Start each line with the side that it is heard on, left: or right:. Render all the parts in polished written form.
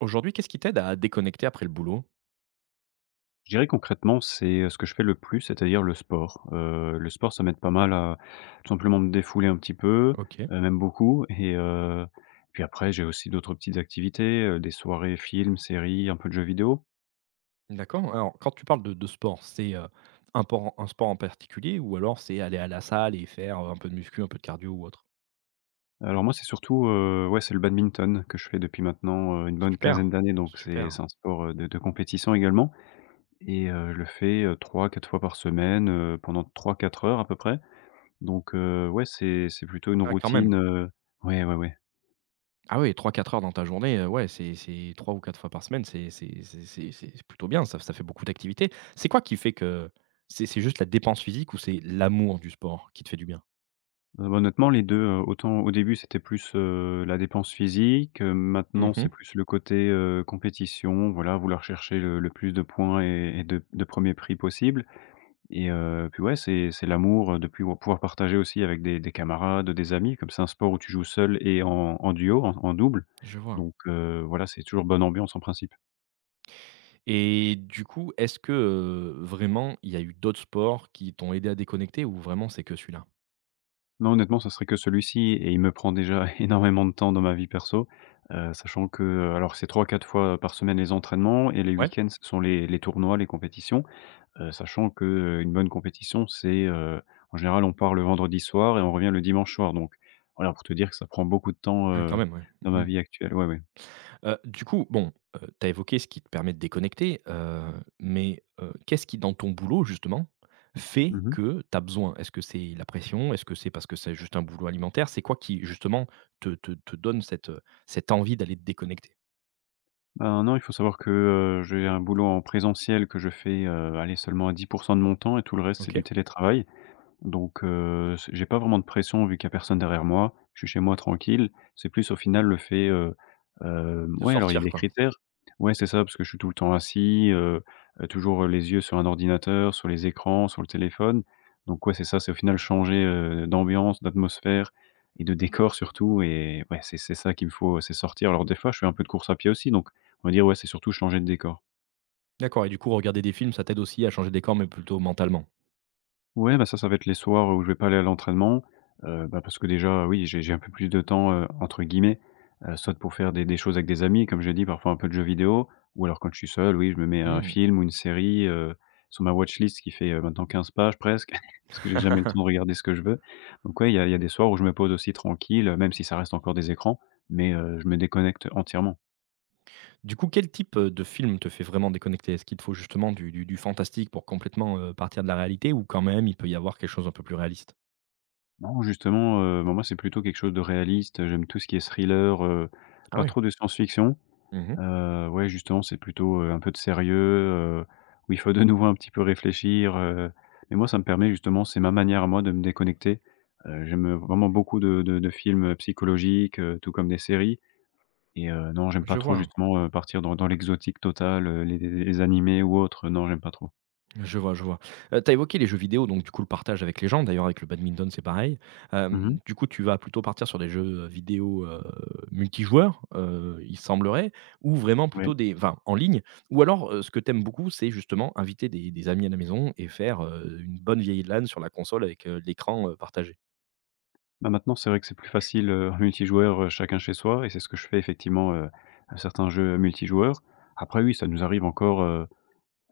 right: Aujourd'hui, qu'est-ce qui t'aide à déconnecter après le boulot?
left: Je dirais concrètement, c'est, ce que je fais le plus, c'est-à-dire le sport. Le sport, ça m'aide pas mal à tout simplement me défouler un petit peu,
right: OK,
left: même beaucoup. Et puis après j'ai aussi d'autres petites activités, des soirées films, séries, un peu de jeux vidéo.
right: d'accord. Alors, quand tu parles de sport, c'est, un sport en particulier ou alors c'est aller à la salle et faire, un peu de muscu, un peu de cardio ou autre?
left: Alors moi, c'est surtout, ouais, c'est le badminton que je fais depuis maintenant, une bonne
right: Super,
left: quinzaine d'années, donc c'est
right: super.
left: un sport, de compétition également. Et je le fais, 3-4 fois par semaine, pendant trois, quatre heures à peu près. Donc ouais, c'est plutôt une
right: Ah quand
left: routine,
right: même.
left: ouais, ouais, ouais.
right: Ah oui, 3-4 heures dans ta journée, ouais, c'est 3 ou 4 fois par semaine, c'est plutôt bien, ça fait beaucoup d'activités. C'est quoi qui fait que c'est juste la dépense physique ou c'est l'amour du sport qui te fait du bien?
left: Bah, honnêtement les 2. Autant au début c'était plus, la dépense physique, maintenant c'est
right: Mmh.
left: plus le côté, compétition, voilà, vouloir chercher le plus de points et de 1 prix possible. Et puis ouais, c'est l'amour, de pu pouvoir partager aussi avec des camarades, des amis, comme c'est un sport où tu joues seul et en duo, en double.
right: Je vois.
left: Donc voilà, c'est toujours bonne ambiance en principe.
right: Et du coup, est-ce que, vraiment il y a eu d'autres sports qui t'ont aidé à déconnecter ou vraiment c'est que celui-là?
left: Non, honnêtement, ça serait que celui-ci et il me prend déjà énormément de temps dans ma vie perso, sachant que, alors c'est trois quatre fois par semaine les entraînements et les
right: Ouais.
left: week-ends, ce sont les tournois, les compétitions, sachant que, une bonne compétition, c'est, en général, on part le vendredi soir et on revient le dimanche soir, donc voilà, pour te dire que ça prend beaucoup de temps,
right: Ouais, quand même, ouais.
left: dans
right: Mmh
left: ma
right: mh.
left: vie actuelle. Ouais, ouais.
right: Du coup, bon, tu as évoqué ce qui te permet de déconnecter, mais, qu'est-ce qui dans ton boulot justement fait
left: Mmh.
right: que tu as besoin? Est-ce que c'est la pression? Est-ce que c'est parce que c'est juste un boulot alimentaire? C'est quoi qui justement te donne cette envie d'aller te déconnecter?
left: Ben, non, il faut savoir que, j'ai un boulot en présentiel que je fais, allez, seulement à 10% de mon temps et tout le reste, c'est du
right: OK,
left: télétravail. Donc c'est j'ai pas vraiment de pression vu qu'il y a personne derrière moi. Je suis chez moi tranquille. C'est plus au final le fait,
right: de
left: ouais, alors il y a
right: sortir
left: des
right: quoi.
left: critères. Ouais, c'est ça, parce que je suis tout le temps assis, toujours, les yeux sur un ordinateur, sur les écrans, sur le téléphone. Donc ouais, c'est ça, c'est au final changer, d'ambiance, d'atmosphère et de décor surtout. Et ouais, c'est ça qu'il me faut, c'est sortir. Alors des fois, je fais un peu de course à pied aussi, donc on va dire, ouais, c'est surtout changer de décor.
right: D'accord et du coup regarder des films, ça t'aide aussi à changer de décor mais plutôt mentalement?
left: Ouais, bah, ça va être les soirs où je vais pas aller à l'entraînement, bah, parce que déjà, oui, j'ai un peu plus de temps, entre guillemets, soit pour faire des choses avec des amis, comme j'ai dit, parfois un peu de jeux vidéo ou alors quand je suis seul, oui, je me mets un
right: Mmh.
left: film ou une série, sur ma watch list qui fait, maintenant 15 pages presque, parce que j'ai jamais le temps de regarder ce que je veux. Donc ouais, il y a des soirs où je me pose aussi tranquille, même si ça reste encore des écrans, mais je me déconnecte entièrement.
right: Du coup, quel type, de film te fait vraiment déconnecter? Est-ce qu'il te faut justement du fantastique pour complètement, partir de la réalité ou quand même il peut y avoir quelque chose un peu plus réaliste?
left: Non, justement, moi, c'est plutôt quelque chose de réaliste, j'aime tout ce qui est thriller,
right: Ah
left: pas
right: ouais.
left: trop de science-fiction.
right: Mmh.
left: Ouais, justement, c'est plutôt, un peu de sérieux, où il faut de nouveau un petit peu réfléchir, mais moi, ça me permet justement c'est ma manière à moi de me déconnecter. J'aime, vraiment beaucoup de films, psychologiques, tout comme des séries. Et non, j'aime pas
right: Je
left: trop
right: vois,
left: justement, partir dans l'exotique total, les animés ou autres, non, j'aime pas trop.
right: je vois, je vois. Tu évoqué les jeux vidéo, donc du coup le partage avec les gens, d'ailleurs avec le badminton c'est pareil.
left: Mmh.
right: Du coup tu vas plutôt partir sur des jeux, vidéo, multijoueurs, il semblerait ou vraiment
left: Ouais.
right: plutôt des enfin en ligne ou alors, ce que t'aimes beaucoup c'est justement inviter des amis à la maison et faire, une bonne vieille LAN sur la console avec, l'écran, partagé?
left: Bah, maintenant, c'est vrai que c'est plus facile, en multijoueur, chacun chez soi et c'est ce que je fais effectivement, à certains jeux multijoueurs. Après oui, ça nous arrive encore, euh,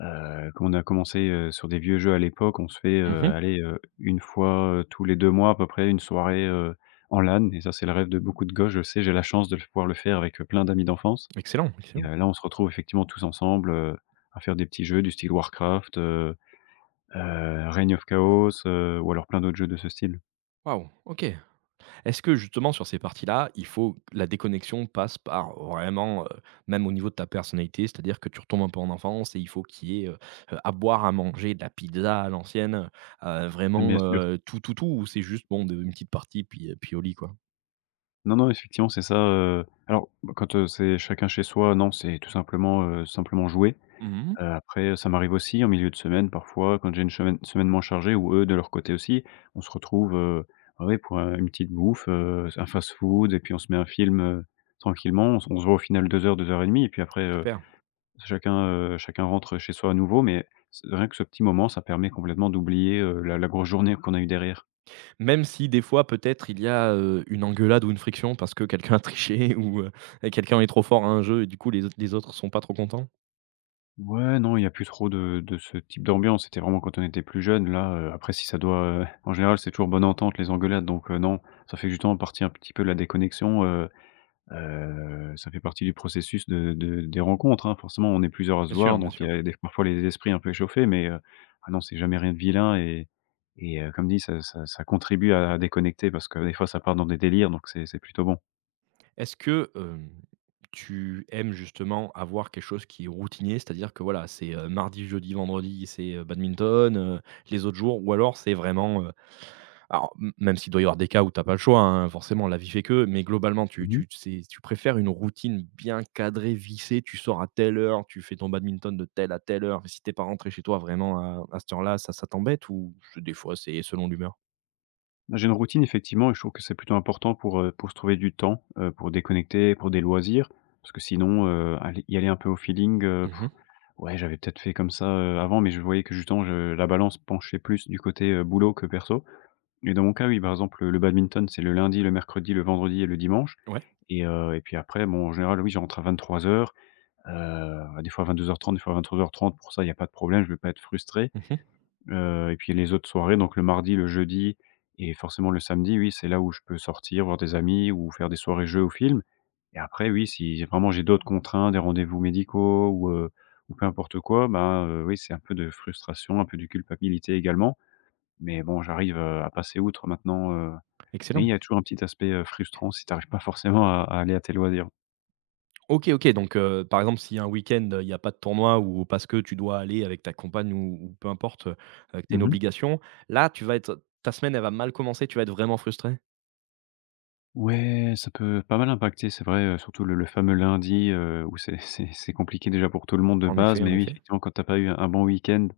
left: Heu, quand on a commencé, sur des vieux jeux à l'époque, on se fait,
right: Mmh.
left: allez, 1 fois, tous les 2 mois à peu près, une soirée, en LAN et ça, c'est le rêve de beaucoup de gosses, je le sais. J'ai la chance de le pouvoir le faire avec, plein d'amis d'enfance.
right: Excellent,
left: et
right: excellent.
left: heu, là, on se retrouve effectivement tous ensemble, à faire des petits jeux du style Warcraft, Reign of Chaos, ou alors plein d'autres jeux de ce style.
right: Waouh, OK. Est-ce que justement sur ces parties-là, il faut la déconnexion passe par vraiment, même au niveau de ta personnalité, c'est-à-dire que tu retombes un peu en enfance et il faut qu'il y ait, à boire, à manger, de la pizza à l'ancienne,
left: Ah, bien
right: vraiment,
left: sûr.
right: tout, tout, tout ou c'est juste bon de une petite partie puis, puis au lit, quoi?
left: Non, non, effectivement, c'est ça, alors, quand, c'est chacun chez soi, non, c'est tout simplement, simplement jouer.
right: Mmh.
left: Après, ça m'arrive aussi en milieu de semaine parfois quand j'ai une chemaine semaine moins chargée ou eux de leur côté aussi, on se retrouve, ouais, pour un une petite bouffe, un fast-food et puis on se met un film, tranquillement. On se voit au final 2 heures et demie et puis après,
right: Super.
left: chacun rentre chez soi à nouveau mais c rien que ce petit moment, ça permet complètement d'oublier, la grosse journée qu'on a eue derrière.
right: Même si des fois peut-être il y a, une engueulade ou une friction parce que quelqu'un a triché ou, quelqu'un est trop fort à un jeu et du coup les autres sont pas trop contents?
left: Ouais, non, il y a plus trop de ce type d'ambiance. C'était vraiment quand on était plus jeune. Là, après si ça doit, en général, c'est toujours bonne entente, les engueulades, donc non, ça fait justement partie un petit peu de la déconnexion. Ça fait partie du processus de des rencontres, hein. Forcément, on est plusieurs à se
right: Bien
left: voir,
right: sûr, bien
left: donc il y
right: sûr.
left: a des parfois les esprits un peu échauffés, mais ah non, c'est jamais rien de vilain. Et comme dit, ça contribue à déconnecter parce que des fois, ça part dans des délires, donc c'est plutôt bon.
right: Est-ce que, tu aimes justement avoir quelque chose qui est routinier? C'est-à-dire que voilà, c'est, mardi, jeudi, vendredi, c'est, badminton, les autres jours ou alors c'est vraiment, alors m même s'il doit y avoir des cas où t'as pas le choix, hein, forcément la vie fait que, mais globalement tu
left: Mmh.
right: tu c'est tu préfères une routine bien cadrée, vissée, tu sors à telle heure, tu fais ton badminton de telle à telle heure et si t'es pas rentré chez toi vraiment à cette heure-là, ça t'embête ou des fois c'est selon l'humeur?
left: J'ai une routine effectivement et je trouve que c'est plutôt important pour se trouver du temps, pour déconnecter, pour des loisirs. Parce que sinon, aller y aller un peu au feeling,
right: Mmh.
left: ouais, j'avais peut-être fait comme ça, avant, mais je voyais que justement je la balance penchait plus du côté, boulot que perso. Et dans mon cas, oui, par exemple, le badminton, c'est le lundi, le mercredi, le vendredi et le dimanche.
right: Ouais.
left: Et et puis après, bon, en général, oui, je rentre à 23:00, des fois à 22h30, des fois à 23h30. Pour ça, il y a pas de problème, je ne veux pas être frustré.
right: Mmh.
left: Et puis les autres soirées, donc le mardi, le jeudi et forcément le samedi, oui, c'est là où je peux sortir, voir des amis ou faire des soirées jeux ou films et après oui, si vraiment j'ai d'autres contraintes, des rendez-vous médicaux ou peu importe quoi, ben, oui, c'est un peu de frustration, un peu de culpabilité également. Mais bon, j'arrive, à passer outre maintenant, mais il
right: Excellent.
left: y a toujours un petit aspect, frustrant si tu arrives pas forcément à aller à tes loisirs.
right: OK, OK, donc par exemple, s'il y a un week-end, il y a pas de tournoi ou parce que tu dois aller avec ta compagne ou peu importe, que tu as une
left: Mmh.
right: obligation, là, tu vas être ta semaine, elle va mal commencer, tu vas être vraiment frustré.
left: Ouais, ça peut pas mal impacter, c'est vrai, surtout le fameux lundi, où c'est c'est compliqué déjà pour tout le monde de
right: En
left: base,
right: effet,
left: mais
right: en
left: oui,
right: effet.
left: effectivement, quand t'as pas eu un bon week-end,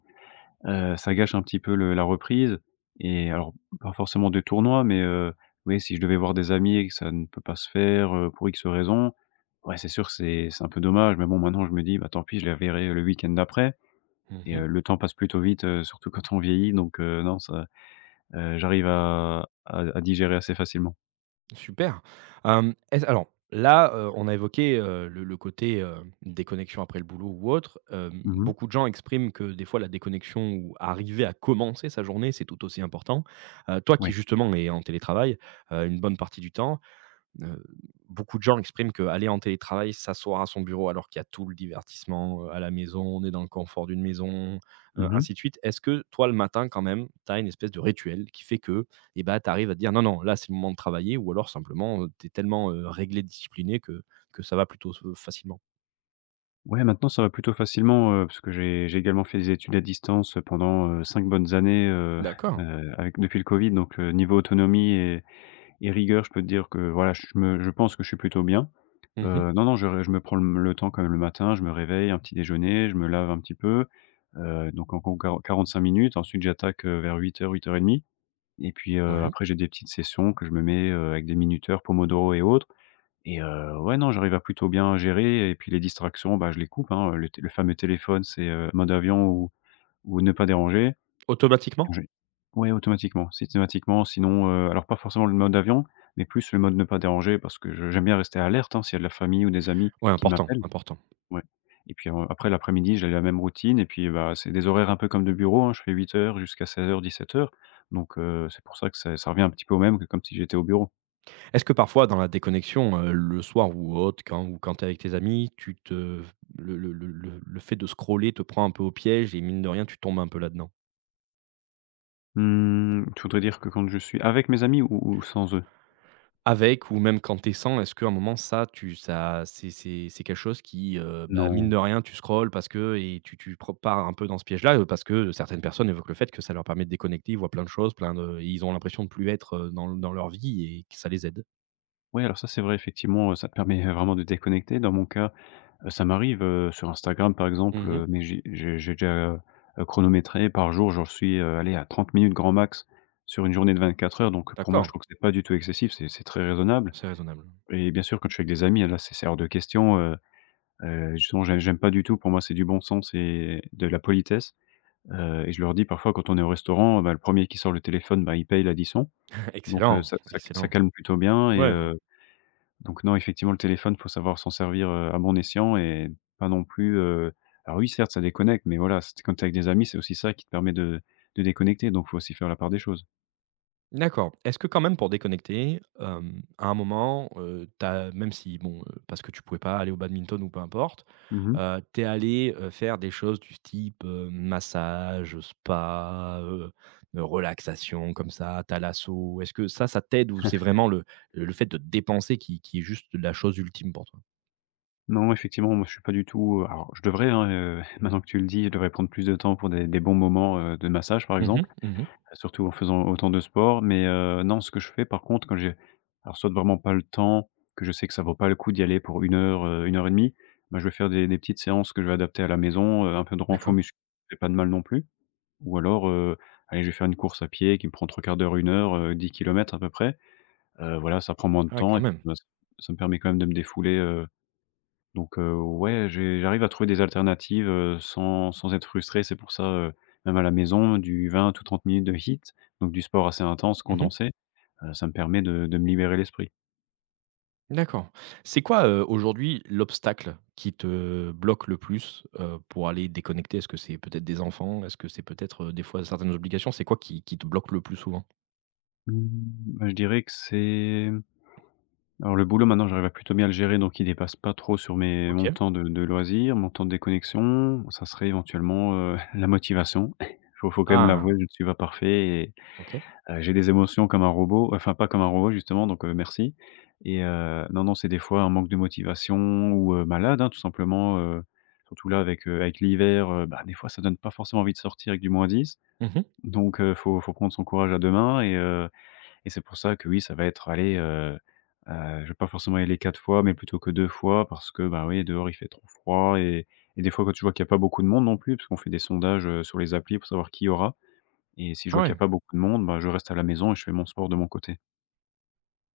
left: ça gâche un petit peu le la reprise et alors, pas forcément de tournoi, mais oui, si je devais voir des amis et que ça ne peut pas se faire, pour X raisons, ouais, c'est sûr, que c'est un peu dommage, mais bon, maintenant, je me dis: «Bah, tant pis, je les verrai le week-end d'après». et
right: Mmh.
left: heu, le temps passe plutôt vite, surtout quand on vieillit, donc non, ça, j'arrive à digérer assez facilement.
right: Super. Est-ce alors là, on a évoqué, le côté, déconnexion après le boulot ou autre. Hem,
left: Mmh.
right: beaucoup de gens expriment que des fois la déconnexion ou arriver à commencer sa journée, c'est tout aussi important. Toi
left: Ouais.
right: qui justement es en télétravail, une bonne partie du temps. Heu, beaucoup de gens expriment qu'aller en télétravail, s'asseoir à son bureau alors qu'il y a tout le divertissement, à la maison, on est dans le confort d'une maison,
left: Mmh.
right: ainsi de suite. Est-ce que toi, le matin, quand même, tu as une espèce de rituel qui fait que, eh ben tu arrives à te dire: «Non, non, là, c'est le moment de travailler» ou alors simplement, tu es tellement, réglé, discipliné que ça va plutôt se facilement?
left: Ouais, maintenant ça va plutôt facilement, parce que j'ai également fait des études à distance pendant, 5 bonnes années,
right: D'accord.
left: avec depuis le Covid donc niveau autonomie et rigueur, je peux te dire que voilà, je pense que je suis plutôt bien.
right: Mmh.
left: Non, non, je me prends le temps quand même le matin, je me réveille, un petit déjeuner, je me lave un petit peu, donc en gros quar 45 minutes. Ensuite j'attaque, vers 08:00-08:30 et puis,
right: Ouais.
left: après j'ai des petites sessions que je me mets, avec des minuteurs Pomodoro et autres. Et ouais, non, j'arrive à plutôt bien gérer et puis les distractions, bah, je les coupe, hein, le fameux téléphone, c'est, mode avion ou ne pas déranger.
right: Automatiquement?
left: Je ouais, automatiquement, systématiquement, sinon, alors pas forcément le mode avion, mais plus le mode ne pas déranger parce que je j'aime bien rester alerte, hein, s'il y a de la famille ou des amis
right: Ouais,
left: qui
right: important,
left: m'appellent,
right: important.
left: ouais. Et puis, après l'après-midi, j'ai la même routine et puis, bah, c'est des horaires un peu comme de bureau, hein, je fais huit heures jusqu'à seize heures dix-sept heures. Donc, c'est pour ça que ça revient un petit peu au même que comme si j'étais au bureau.
right: Est-ce que parfois, dans la déconnexion, le soir ou autre, quand ou quand tu es avec tes amis, tu te le fait de scroller te prend un peu au piège et mine de rien, tu tombes un peu là-dedans?
left: Mmh, tu voudrais dire que quand je suis avec mes amis ou sans eux?
right: Avec ou même quand t'es sans, est-ce qu'à un moment ça tu ça c'est quelque chose qui, bah, mine
left: Non.
right: de rien, tu scrolles parce que et tu tu pre pars un peu dans ce piège-là, parce que certaines personnes évoquent le fait que ça leur permet de déconnecter, ils voient plein de choses, plein de et ils ont l'impression de plus être, dans leur vie et que ça les aide?
left: Oui, alors ça, c'est vrai, effectivement, ça te permet, vraiment de déconnecter. Dans mon cas, ça m'arrive, sur Instagram, par exemple,
right: Mmh.
left: mais j'ai déjà, heu chronométré. Par jour, j'en suis, allez, à 30 minutes grand max sur une journée de 24 heures, donc pour moi, je
right: D'accord,
left: trouve que c'est pas du tout excessif, c'est très raisonnable.
right: c'est raisonnable.
left: Et bien sûr, quand je suis avec des amis, là, c'est hors de question, justement, j'aime pas du tout. Pour moi, c'est du bon sens et de la politesse, et je leur dis parfois quand on est au restaurant, bah, le premier qui sort le téléphone, bah, il paye l'addition, donc,
right: Excellent,
left: ça
right: excellent.
left: calme plutôt bien et
right: Ouais, ouais.
left: donc non, effectivement, le téléphone, faut savoir s'en servir, à bon escient et pas non plus, alors oui, certes, ça déconnecte, mais voilà, c'est quand tu es avec des amis, c'est aussi ça qui te permet de déconnecter, donc faut aussi faire la part des choses.
right: D'accord. Est-ce que quand même pour déconnecter, à un moment, tu même si bon, parce que tu pouvais pas aller au badminton ou peu importe,
left: Mmh.
right: tu allé, faire des choses du type, massage, spa, relaxation comme ça, thalasso? Est-ce que ça t'aide ou c'est vraiment le fait de te dépenser qui est juste la chose ultime pour toi?
left: Non, effectivement, moi, je suis pas du tout alors je devrais, hein, maintenant que tu le dis, je devrais prendre plus de temps pour des bons moments, de massage, par
right: Mmh mh.
left: exemple.
right: Mmh.
left: Surtout en faisant autant de sport, mais non, ce que je fais par contre quand j'ai alors soit vraiment pas le temps, que je sais que ça vaut pas le coup d'y aller pour une heure, 1 heure et demie, bah, je vais faire des petites séances que je vais adapter à la maison, un peu de renfort
right: D'accord.
left: muscu fait pas de mal non plus. Ou alors, allez, je vais faire une course à pied qui me prend trois quarts d'heure, une heure, 10 kilomètres à peu près. Voilà, ça prend moins de
right: Ah ouais,
left: temps et
right: quand
left: puis,
right: même.
left: bah, ça me permet quand même de me défouler, donc, ouais, j'arrive à trouver des alternatives, sans être frustré. C'est pour ça, même à la maison, du 20 ou 30 minutes de hit, donc du sport assez intense,
right: Mmh.
left: condensé, ça me permet de me libérer l'esprit.
right: D'accord. C'est quoi, aujourd'hui l'obstacle qui te bloque le plus, pour aller déconnecter? Est-ce que c'est peut-être des enfants? Est-ce que c'est peut-être, des fois certaines obligations? C'est quoi qui te bloque le plus souvent?
left: Mmh, bah, je dirais que c'est alors le boulot maintenant, j'arrive à plutôt bien le gérer, donc il dépasse pas trop sur mes mon
right: OK.
left: temps de loisirs, mon temps de déconnexion. Ça serait éventuellement, la motivation. Faut quand même l'avouer,
right: Ah,
left: je ne suis pas parfait.
right: OK.
left: J'ai des émotions comme un robot, enfin pas comme un robot justement donc, merci. Et non, non, c'est des fois un manque de motivation ou malade, hein, tout simplement, surtout là avec, avec l'hiver, bah, des fois ça donne pas forcément envie de sortir avec du moins dix.
right: Mmh.
left: Donc, faut prendre son courage à 2 mains et c'est pour ça que oui, ça va être aller, je vais pas forcément y aller 4 fois mais plutôt que 2 fois parce que, bah, oui, dehors il fait trop froid et des fois quand tu vois qu'il y a pas beaucoup de monde non plus, parce qu'on fait des sondages, sur les applis pour savoir qui y aura et si je
right: Ah
left: vois qu'il
right: ouais,
left: y a pas beaucoup de monde, bah, je reste à la maison et je fais mon sport de mon côté.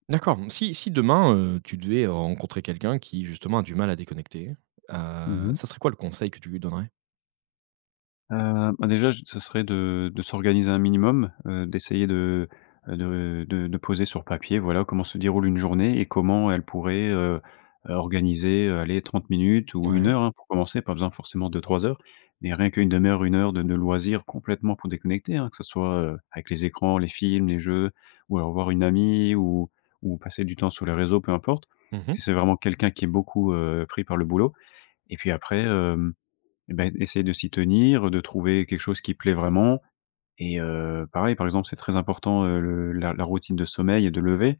right: d'accord. Si demain, tu devais rencontrer quelqu'un qui justement a du mal à déconnecter,
left: Mmh.
right: ça serait quoi le conseil que tu lui donnerais?
left: Bah, déjà, j ce serait de s'organiser un minimum, d'essayer de, de poser sur papier, voilà, comment se déroule une journée et comment elle pourrait, organiser, allez, 30 minutes ou une
right: Ouais.
left: heure, hein, pour commencer, pas besoin forcément de 3 heures, mais rien qu'une demi heure, une heure de loisirs complètement pour déconnecter, hein, que ça soit, avec les écrans, les films, les jeux ou alors voir une amie ou passer du temps sur les réseaux, peu importe. Si
right: Mmh.
left: c'est vraiment quelqu'un qui est beaucoup, pris par le boulot et puis après, eh ben, essayer de s'y tenir, de trouver quelque chose qui plaît vraiment et pareil, par exemple, c'est très important, le la routine de sommeil et de lever.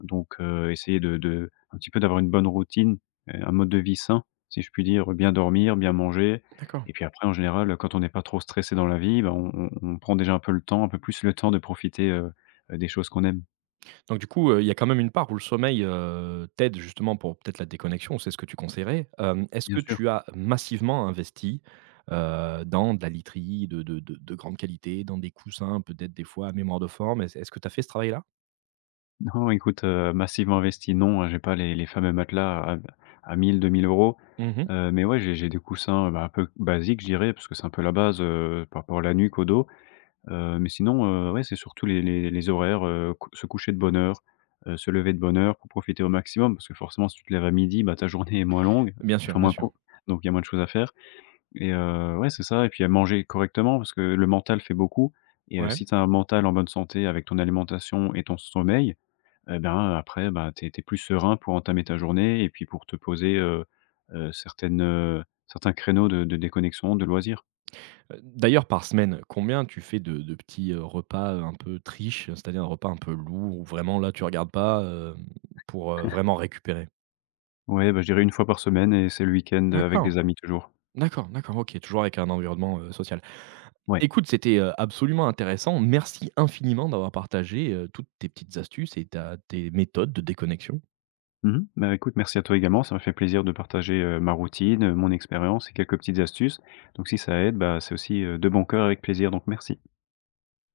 left: Donc, essayer de un petit peu d'avoir une bonne routine, un mode de vie sain, si je puis dire, bien dormir, bien manger
right: D'accord.
left: et puis après en général, quand on n'est pas trop stressé dans la vie, ben on prend déjà un peu le temps, un peu plus le temps de profiter, des choses qu'on aime.
right: Donc du coup, il y a quand même une part où le sommeil, t'aide justement pour peut-être la déconnexion, c'est ce que tu conseillerais. Est-ce
left: Bien
right: que
left: sûr.
right: tu as massivement investi, dans de la literie de grande qualité, dans des coussins peut-être des fois à mémoire de forme? Est-ce que tu as fait ce travail-là?
left: Non, écoute, massivement investi, non, hein, j'ai pas les fameux matelas à 1 000, 2 000 euros.
right: Mmh mh.
left: Mais ouais, j'ai des coussins, bah, un peu basiques, je dirais, parce que c'est un peu la base, par rapport à la nuque, au dos. Mais sinon, ouais, c'est surtout les horaires, cou se coucher de bonne heure, se lever de bonne heure pour profiter au maximum. Parce que forcément, si tu te lèves à midi, bah, ta journée est moins longue,
right: Bien sûr,
left: enfin
right: bien
left: moins
right: sûr.
left: courte, donc il y a moins de choses à faire et ouais, c'est ça. Et puis, à manger correctement parce que le mental fait beaucoup. Et
right: Ouais.
left: si tu as un mental en bonne santé avec ton alimentation et ton sommeil, eh ben, après, bah, tu es plus serein pour entamer ta journée et puis pour te poser, certains créneaux de déconnexion, de loisirs.
right: D'ailleurs par semaine, combien tu fais de petits, repas, un peu triche, c'est-à-dire un repas un peu lourd où vraiment là tu regardes pas, pour, vraiment récupérer?
left: Ouais, bah, je dirais 1 fois par semaine et c'est le week-end, avec
right: D'accord,
left: des amis toujours.
right: d'accord, d'accord, OK, toujours avec un environnement, social.
left: Ouais.
right: Écoute, c'était, absolument intéressant. Merci infiniment d'avoir partagé, toutes tes petites astuces et ta tes méthodes de déconnexion.
left: Mmh. Bah, écoute, merci à toi également, ça m'a fait plaisir de partager, ma routine, mon expérience et quelques petites astuces. Donc si ça aide, bah, c'est aussi, de bon cœur avec plaisir, donc merci.